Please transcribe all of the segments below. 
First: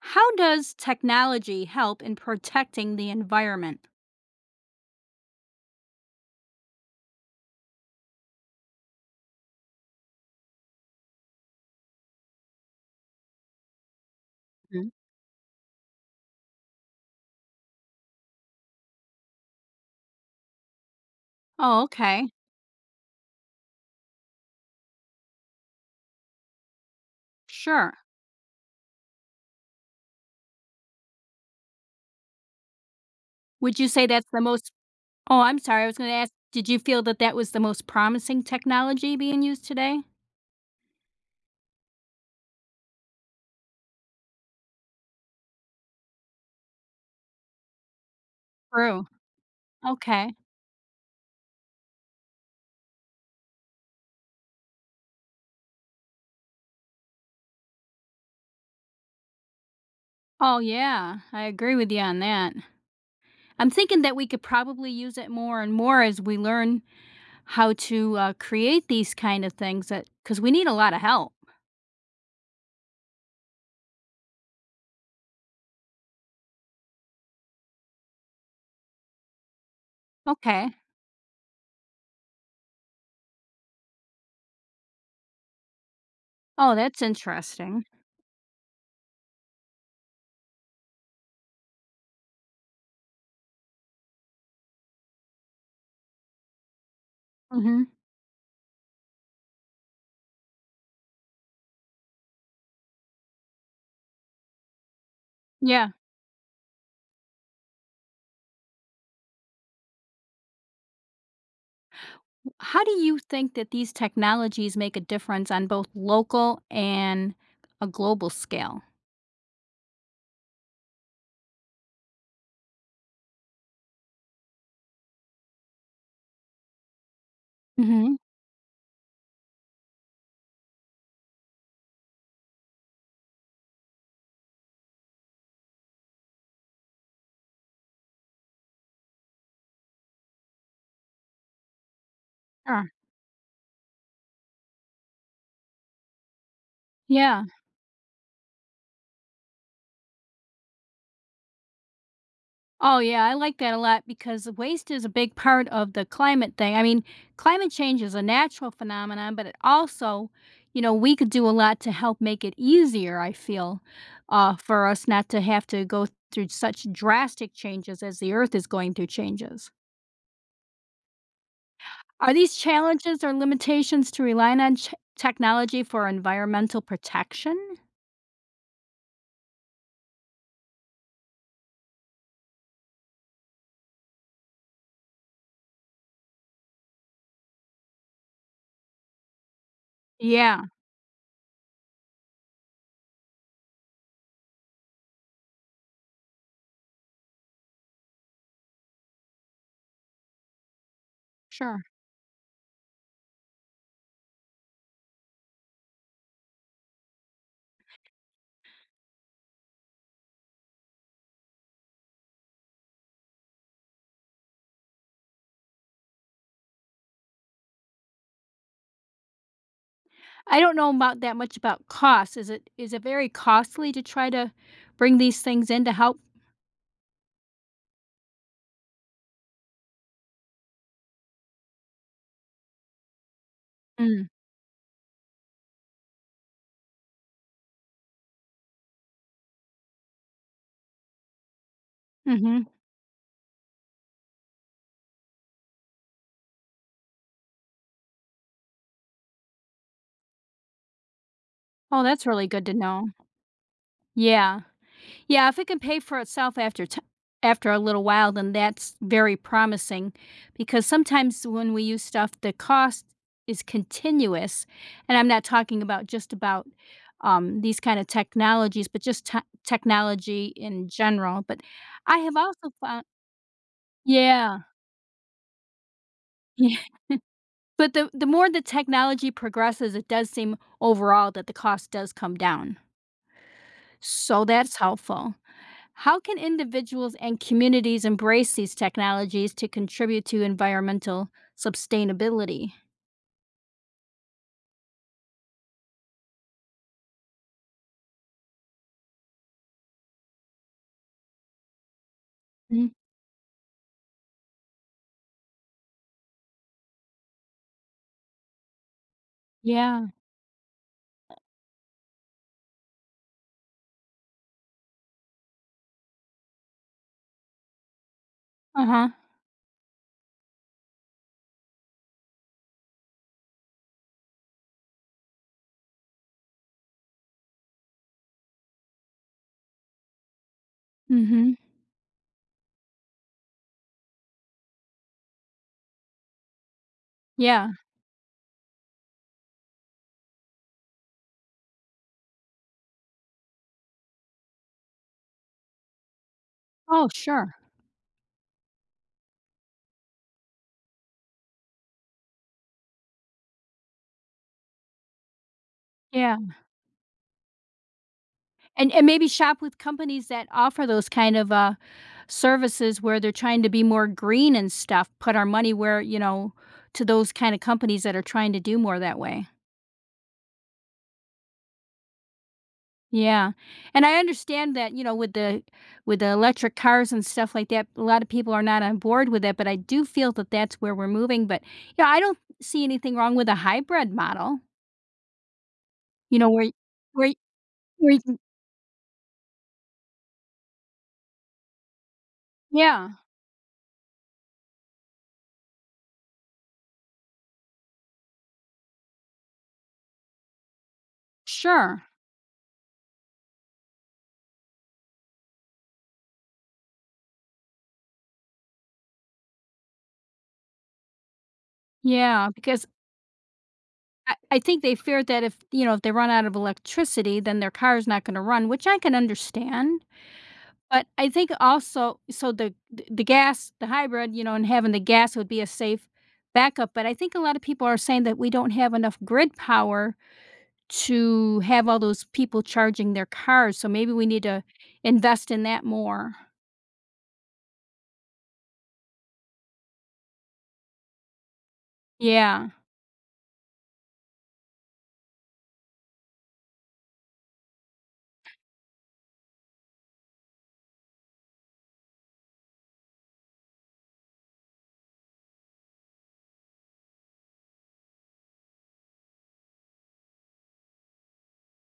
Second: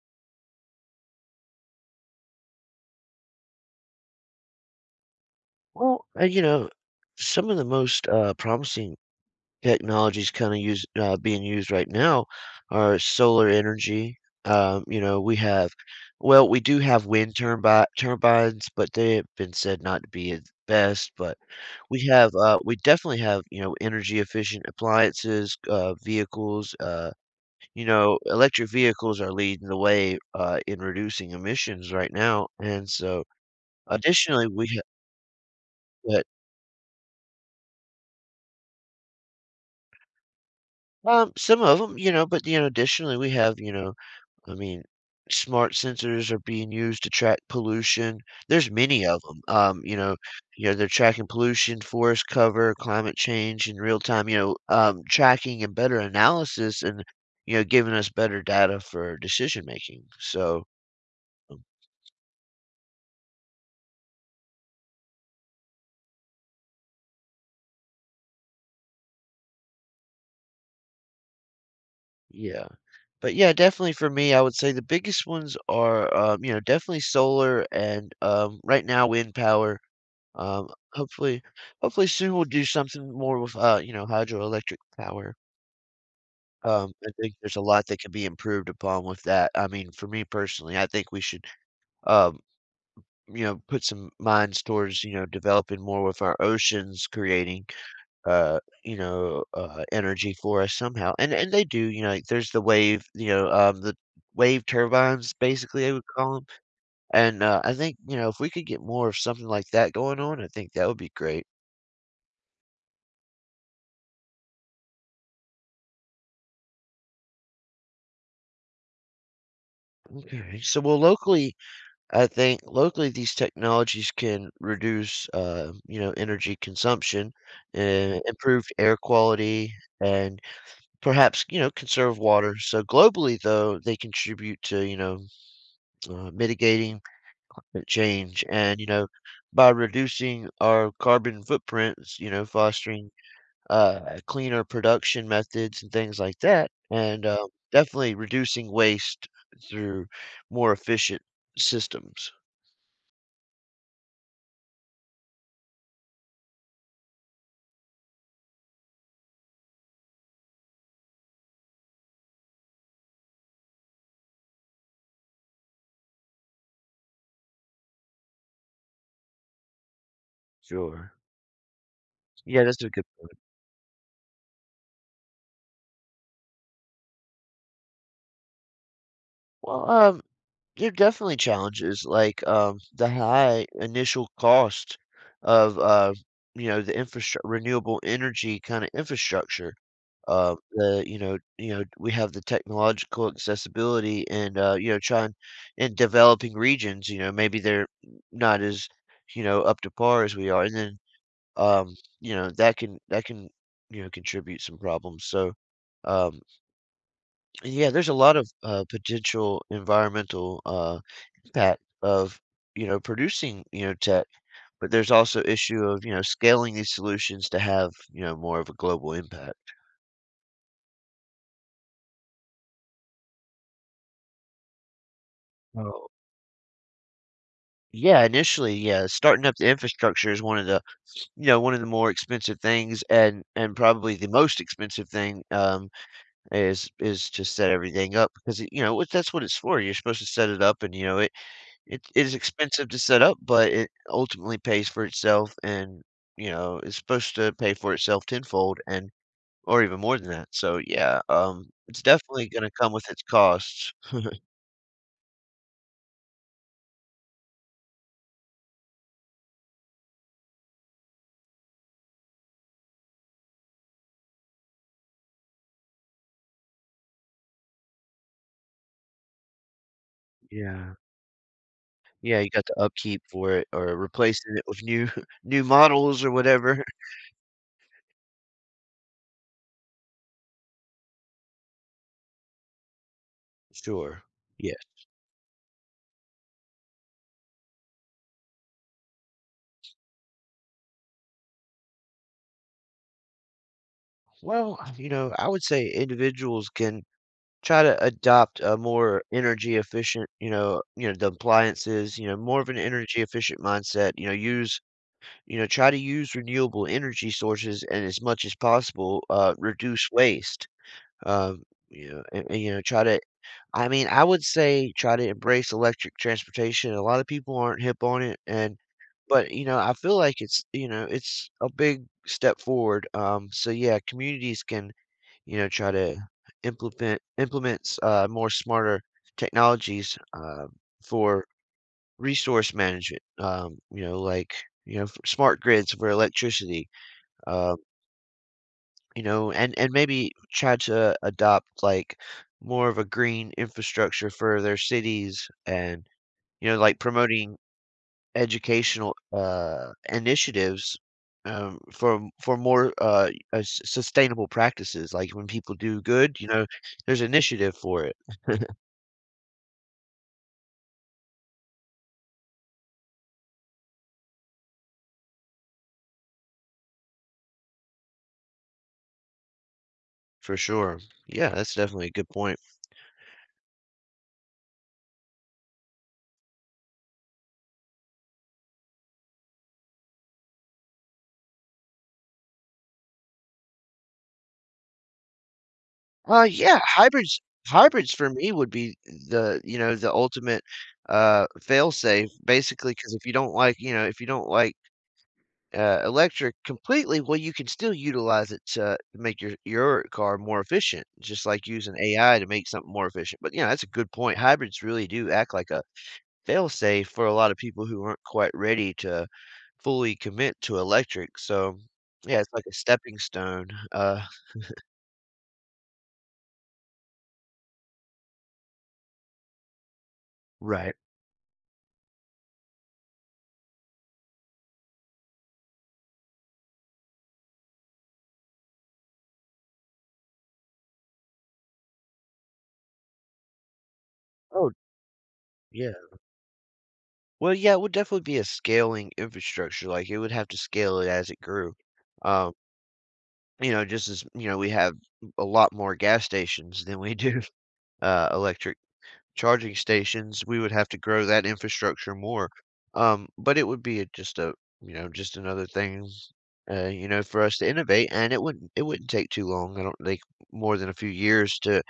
How does technology help in protecting the environment? Well, uh, you know, some of the most promising technologies kind of use being used right now are solar energy. Mhm. We have, well, we do have wind turbines, but they have been said not to be the best. But Oh, we okay. have, we definitely have, you know, energy efficient appliances, vehicles. Sure. Electric vehicles are leading the way in reducing emissions right now, and so Would you say that's the additionally, most— we Oh, I'm sorry. I was going to have. ask, did you feel that was the most promising technology being used today? Some of them, you know, but, you know, additionally, we have, I mean, smart sensors are being used to track pollution. There's many True. of them. Okay. They're tracking pollution, forest cover, climate change in real time, tracking and better analysis and, you know, giving us better data for decision making. Oh, So, yeah, I um, agree with you on that. I'm thinking that we could probably use it more and more as we learn how to create these kind of things that cuz we need a lot of help. yeah. But, yeah, definitely for me, I would say the biggest ones are, you know, definitely solar and, right now, wind power. Um, Okay. hopefully hopefully soon we'll do something more with, you know, hydroelectric power. Oh, that's I think there's a interesting. lot that could be improved upon with that. I mean, for me personally, I think we should, um, you know, put some minds towards, you know, developing more with our oceans, creating, Mhm. Energy for us somehow. And they do, you know, like there's the wave, the wave turbines, basically, Yeah. they would call them. And I think, you know, if we could get more of something like that going on, I think that would be great. How do you think that these technologies make a difference on both local and a global scale? Alright, so, well, locally, I think locally, these technologies can reduce, you know, energy consumption, Mhm. Improve air quality, and perhaps, you know, conserve water. So, globally, though, they contribute to, mitigating the change and, you know, by reducing our carbon footprints, you know, Sure. fostering cleaner production methods and things like that, and, Yeah. Definitely reducing waste through more efficient systems. Oh, yeah, I like that a lot because waste is a big part of the climate thing. I mean, climate change is a natural phenomenon, but it also, you know, we could do a lot to help make it easier, I feel, for us not to have to go through such drastic changes as the earth is going through changes. Sure. Are these Yeah, that's a good challenges or limitations to relying on ch technology for environmental protection? well, There are definitely challenges, like, the high initial cost of, you know, the infrastru renewable energy kinda infrastructure. Yeah, The you know, we have the technological accessibility and, you know, trying in developing regions, you know, maybe they're not as, you know, up to par as we are, and then, sure. um, you know, that can you know, contribute some problems, so, um yeah, there's a lot of potential environmental impact of you know producing you know tech, but there's also issue of you know scaling these solutions to have you know more of a global impact. I don't know about that much about costs. Is it very costly to try to bring these things in to Oh help? yeah, initially, yeah, starting up the infrastructure is one of the you know one of the more expensive things, and probably the Mm, most expensive thing is to set everything up because you know what that's what it's for. You're supposed to set it up, and you know it It is mhm. expensive to set up, but it ultimately pays for itself and, you know, it's supposed to pay for itself tenfold and or even more than that. So, yeah, it's Oh, that's really definitely good gonna to come with know. its costs. Yeah. Yeah, if it can pay for itself after ti— after a little while, then that's very promising because sometimes when we use stuff, the cost is continuous, and I'm not talking about just about, these kinda technologies, but just tech technology in Yeah. general, but I have Yeah, you got also the found— upkeep for it or replacing Yeah, it with new new models or yeah, whatever. but the more the technology progresses, it does seem overall that the cost does come down, Sure. so Yeah. that's helpful. How can individuals and communities embrace these technologies to contribute to environmental sustainability? Well, you know, I would say individuals can try to adopt a more energy efficient, the appliances, you know, more of an Mhm. energy efficient mindset, try to use renewable energy sources and as much as possible, reduce Yeah. waste. Um, you know, and, you know, try to, I mean, I would say try to embrace electric transportation. A lot of people aren't hip on it, and Uh-huh. but you know, I feel like it's you know, it's a big step forward. So yeah, communities can you know try to implement implements more smarter technologies for Mhm. resource management, you know, like, you know, smart grids for electricity, Yeah. um, you know, and maybe try to adopt like more of a green infrastructure for their cities and, you know, like Oh, promoting sure. educational initiatives for more sustainable practices. Like when people do good, Yeah. you know, there's initiative for it And maybe shop with companies that offer those kind of, services where they're trying to be more green and stuff, put our money where you know, to those kinda companies that are trying to do more that way. for sure. Yeah, that's definitely a good point. Yeah, and I understand that, you know, with the electric cars and stuff like that, a lot of people are not on board with that, but I do feel that that's where we're moving, but, yeah, I don't see anything wrong with a hybrid model, you Uh, know, where yeah, where hybrids hybrids where you for can— me would be the, you know, the ultimate fail-safe basically Yeah, because if you don't like, you know, if you don't like electric completely, well you can still utilize it to make your car more efficient, just like using sure. AI to make something more efficient. But yeah, that's a good point. Hybrids really do act like a fail-safe for a lot of people who aren't quite ready to fully commit to electric. So, yeah, Yeah, it's like a because stepping stone. I think they fear that if, you know, if they run out of electricity, then their car's not gonna run, which I can understand. right. But I think also so the gas, the hybrid, you know, and having the gas would be a safe backup, but I think a lot of people are saying that we don't have enough grid power to have all those people charging their cars, so maybe we need to Oh, invest in that yeah. more. Well, yeah, it would definitely be a scaling infrastructure, like, it would have to scale it as it grew. Um, Yeah. you know, just as you know, we have a lot more gas stations than we do, electric charging stations, we would have to grow that infrastructure more. But it would be a, just a you know, just another thing, you know, for us to innovate, and it wouldn't take too long, I don't think more than a few years to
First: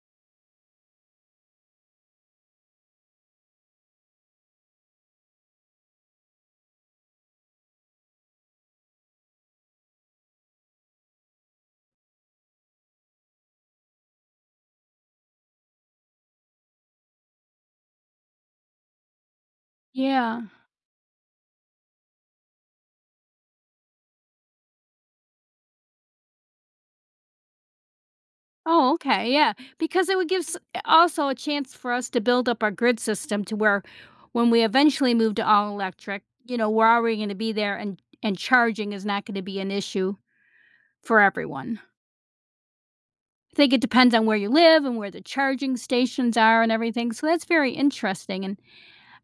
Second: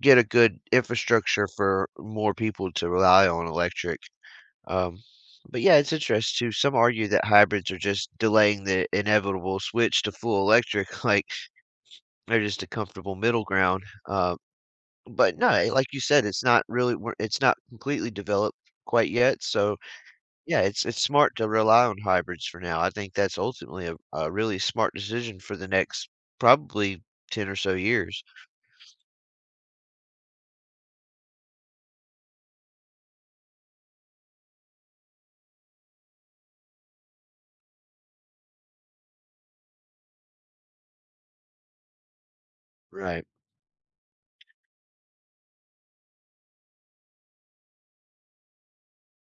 get a good infrastructure for more people to rely on electric. Um, but yeah, it's interesting too. Some argue that hybrids are just delaying the inevitable switch to full electric, like they're just a comfortable middle ground. But no, eh, like you said, it's not really it's not completely developed quite yet. So Yeah. yeah, it's smart to rely on hybrids for now. I think that's ultimately a really smart decision for the next probably 10 or so years. Oh, okay, yeah, because it would give s— also a chance for us to build up our grid system to where when we eventually move to all electric, you know, we're already gonna be there and charging is not gonna be an issue for everyone. Right. I think it depends on where you live and where the charging stations are and everything, so that's very interesting, and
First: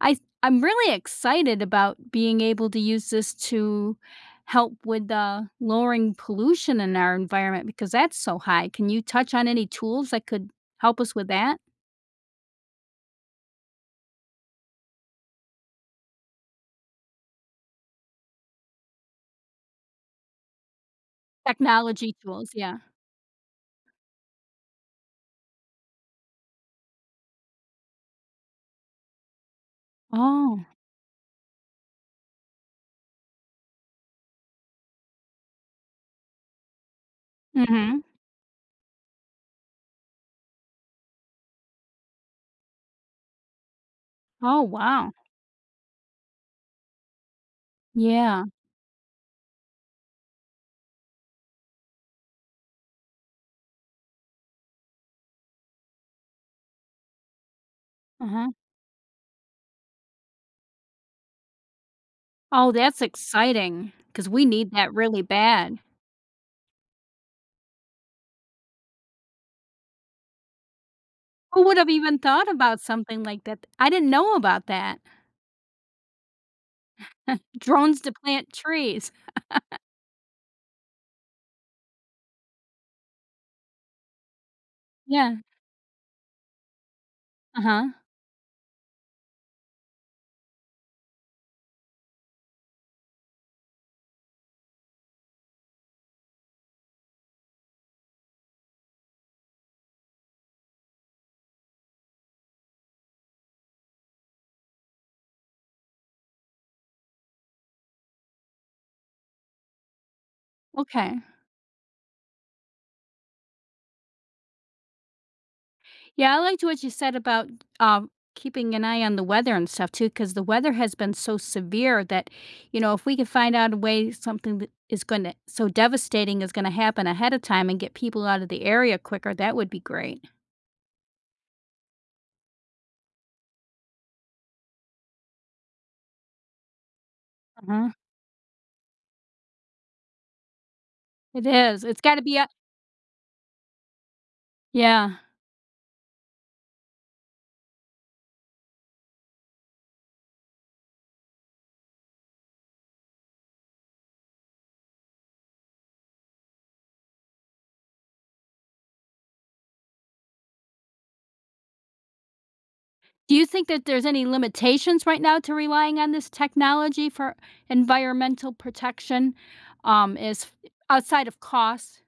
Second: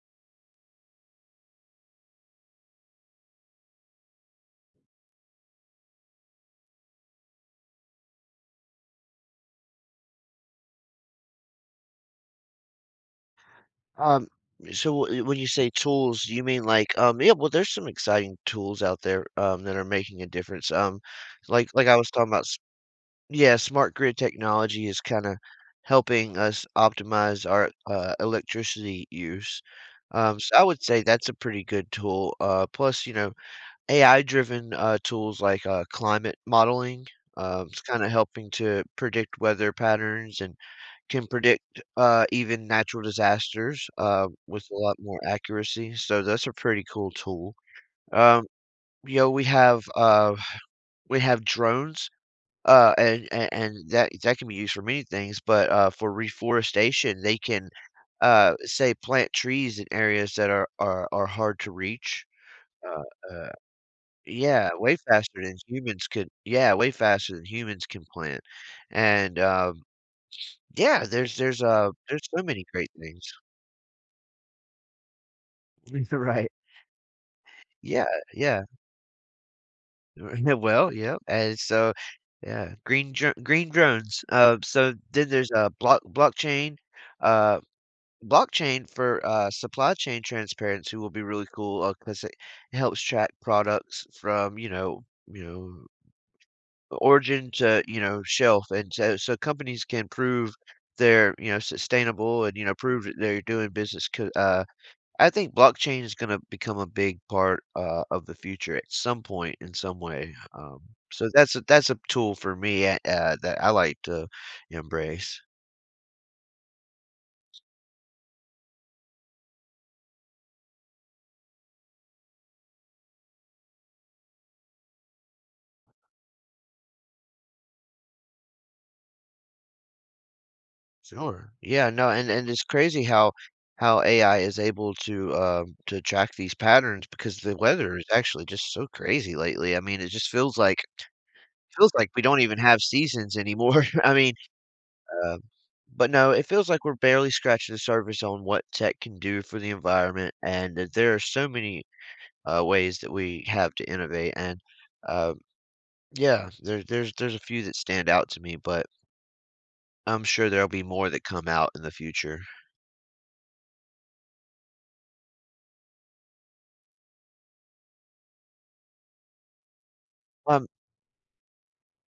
I I'm really excited about being able to use this to help with, lowering pollution in our environment because that's so high. Can you touch on any tools that could help us with that? Um, so w when you say tools, you mean like, yeah, well, there's some exciting tools out there, that are making a difference. I was Technology talking about, tools, yeah. yeah, smart grid technology is kind of helping us optimize our electricity use. So I Oh, would say that's a pretty good tool. Plus, you know, AI-driven tools like climate modeling, it's mhm. kind of helping to predict weather patterns and can predict, even natural disasters, Oh, with a lot wow. more accuracy, so that's a pretty cool tool. Um, Yeah, you know, we have drones, and that can be used for many things, but, for reforestation, they can, uh-huh. Say, plant trees in areas that are hard to reach. Oh, that's Uh, uh, exciting because we yeah, need that way really faster than bad. humans could yeah, way faster than humans can plant, and, yeah, Who would have even there's so thought many about great things. something like that? I didn't know about that. Right. Drones Yeah, to plant yeah. trees. Well, yeah, and so yeah, green drones. Uh, so then Yeah. there's a block blockchain, uh, Uh-huh. blockchain for supply chain transparency will be really cool 'cause it helps track products from, you know, origin to, you know, shelf. And so companies can prove they're, you know, sustainable and, you know, prove that they're doing business co I think blockchain is going to become a big part of the future at some point in some way. Okay. So that's that's a tool for me that I like to embrace. Yeah, I liked what you said about, um, keeping an eye on the weather and stuff too, because the weather has been so severe that, you know, if we could find out a way something that is gonna so devastating is gonna happen ahead of time and get people out of the area quicker, that would be great. Sure. Yeah. No. And it's crazy how AI is able to track these patterns because the Uh-huh. weather is actually just so crazy lately. I mean, it just feels like It is. feels It's like gotta we be don't a— even have seasons anymore. I mean, Yeah. Um, but no, it feels like we're barely scratching the surface on what tech can do for the environment, and that there are so many ways that we have to innovate. And um yeah, there's a few that stand out to me, but I'm sure there'll be more that come out in the future. Do you think that there's any limitations right now to relying on this technology for environmental protection, is Um, outside of cost?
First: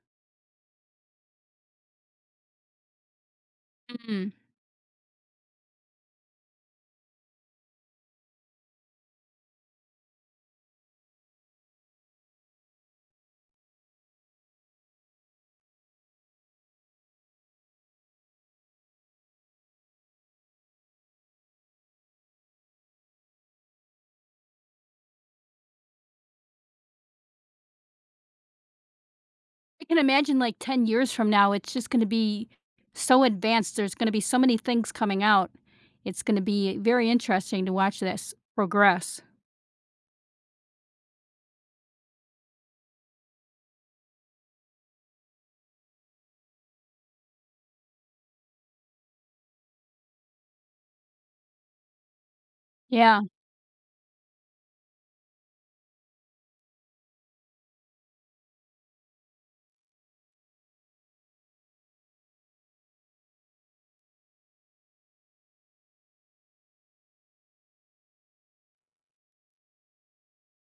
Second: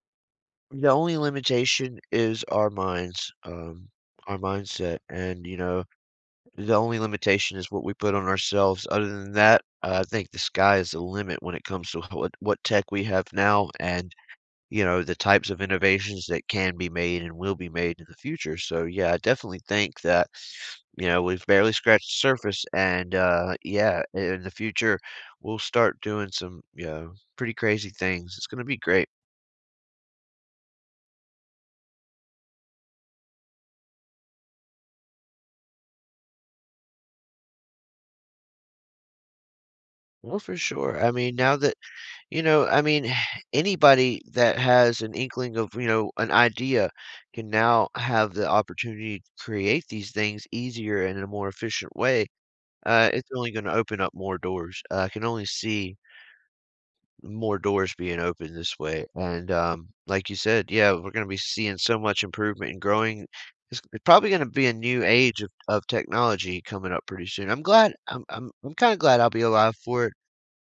the only limitation is our minds, Mm. our mindset, and you know, the only limitation is what we put on ourselves. Other than that, I think the sky is the limit when it comes to what tech we have now, and you know, the types of innovations that can be made and will be made in the future. So yeah, I definitely think that, you know, we've barely scratched the surface and yeah, in the future we'll start doing some, you know, pretty crazy things. It's going to be great. I can imagine like 10 years from now, it's just going to be so advanced. There's going to be so many things coming out. It's going to be very interesting to watch this progress. Well, for sure. I mean, now that, you know, I mean, anybody that has an inkling of, you know, an idea can now have the opportunity to create these things easier and in a more efficient way. Yeah. It's only going to open up more doors. I can only see more doors being open this way. And like you said, yeah, we're going to be seeing so much improvement and growing. It's probably going to be a new age of technology coming up pretty soon. I'm glad. I'm kind of glad I'll be alive for it.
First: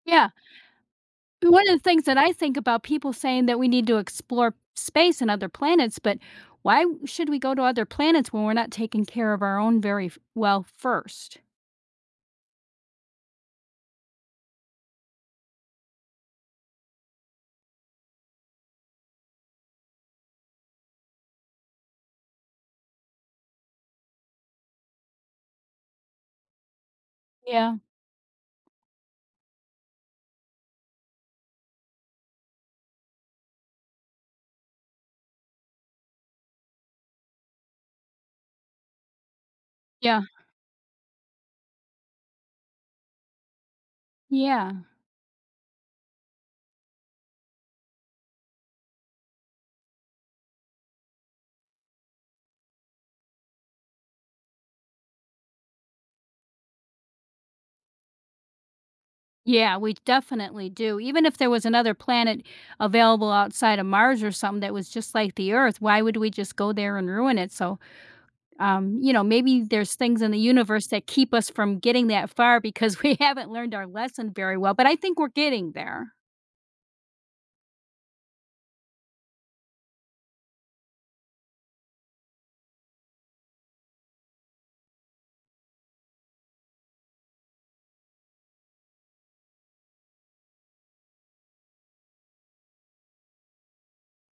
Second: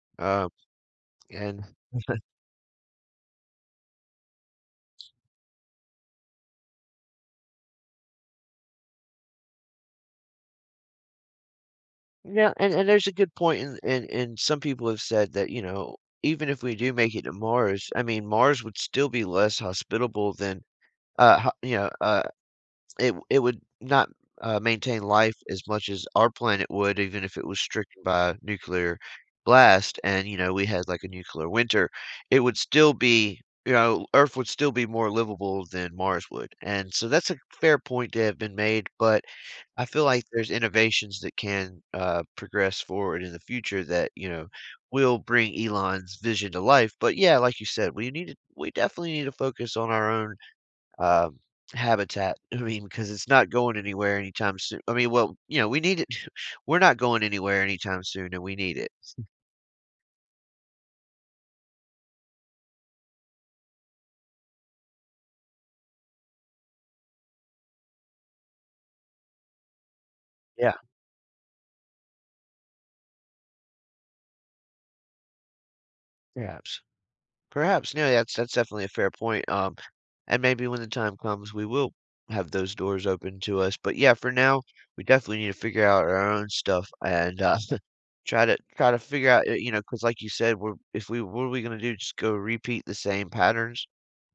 Yeah. Um, and One of the things that I think about people saying that we need to explore space and other planets, but why should we go to other planets when we're not taking care of our own very f- well first? yeah, and there's a good point in, in some people have said that you know even if we do make it to Mars, I mean Mars would still be less hospitable than uh ho- you know uh, It w it would not, maintain life as much as our planet would even if it was Yeah. stricken by nuclear blast and, you know, we had, like, a nuclear winter. It would still be you know, Earth would still be more livable than Mars would, and so that's a fair point to have been made, but I feel Yeah. like there's innovations that can, progress forward in the future that, you know, Yeah. will bring Elon's vision to life, but yeah, like you said, we definitely need to focus on our own um, habitat. I mean, because it's not going anywhere anytime soon. I mean, well, you know, we need it. We're not going anywhere anytime soon, and we need it. Yeah, we definitely do. Even if there was another planet available outside of Mars or something that was just like the Earth, why would we just go there and ruin it? So, you know, maybe there's things in the Yeah, universe that keep us from getting that far because we haven't learned our lesson very well. But I think we're getting there. perhaps, perhaps. No, that's definitely a fair point. And maybe when the time comes, we will have those doors open to us. But yeah, for now, we definitely need to figure out our own stuff and try to figure out. You know, because like you said, we're if we what are we gonna do? Just go repeat the same patterns?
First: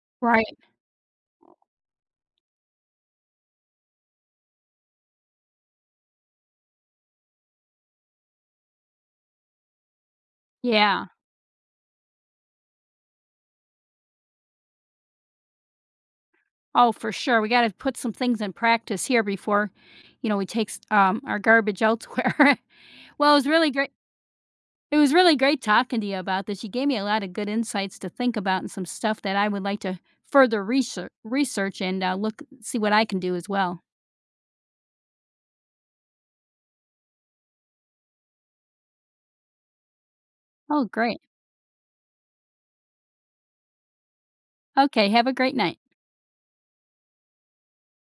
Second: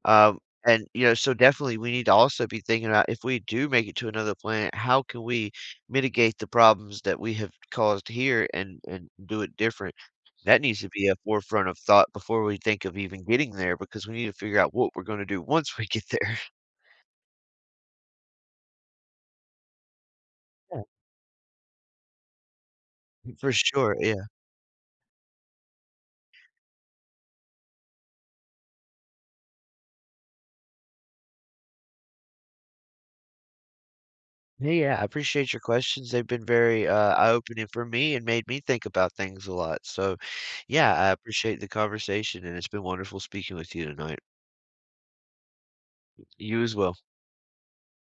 Um, Right. and you know, so definitely we need to also be thinking about if we do make it to another planet, how can we mitigate the problems that we have caused here and do it different? That needs to Yeah. be a forefront of thought before we think of even getting there because we need to figure out what we're going to do once we get there. Oh, for sure. We got to put some things in practice here before, you know, we take s- our garbage elsewhere. Well, it was For really great. sure. Yeah. It was really great talking to you about this. You gave me a lot of good insights to think about and some stuff that I would like to further research and, look see what I can do as well. Hey, yeah, I appreciate your questions. They've been very eye-opening for me and made me think about things a lot. So, Oh, yeah, I great. appreciate the conversation and it's been wonderful speaking with you tonight. Okay, have a great night. You as well.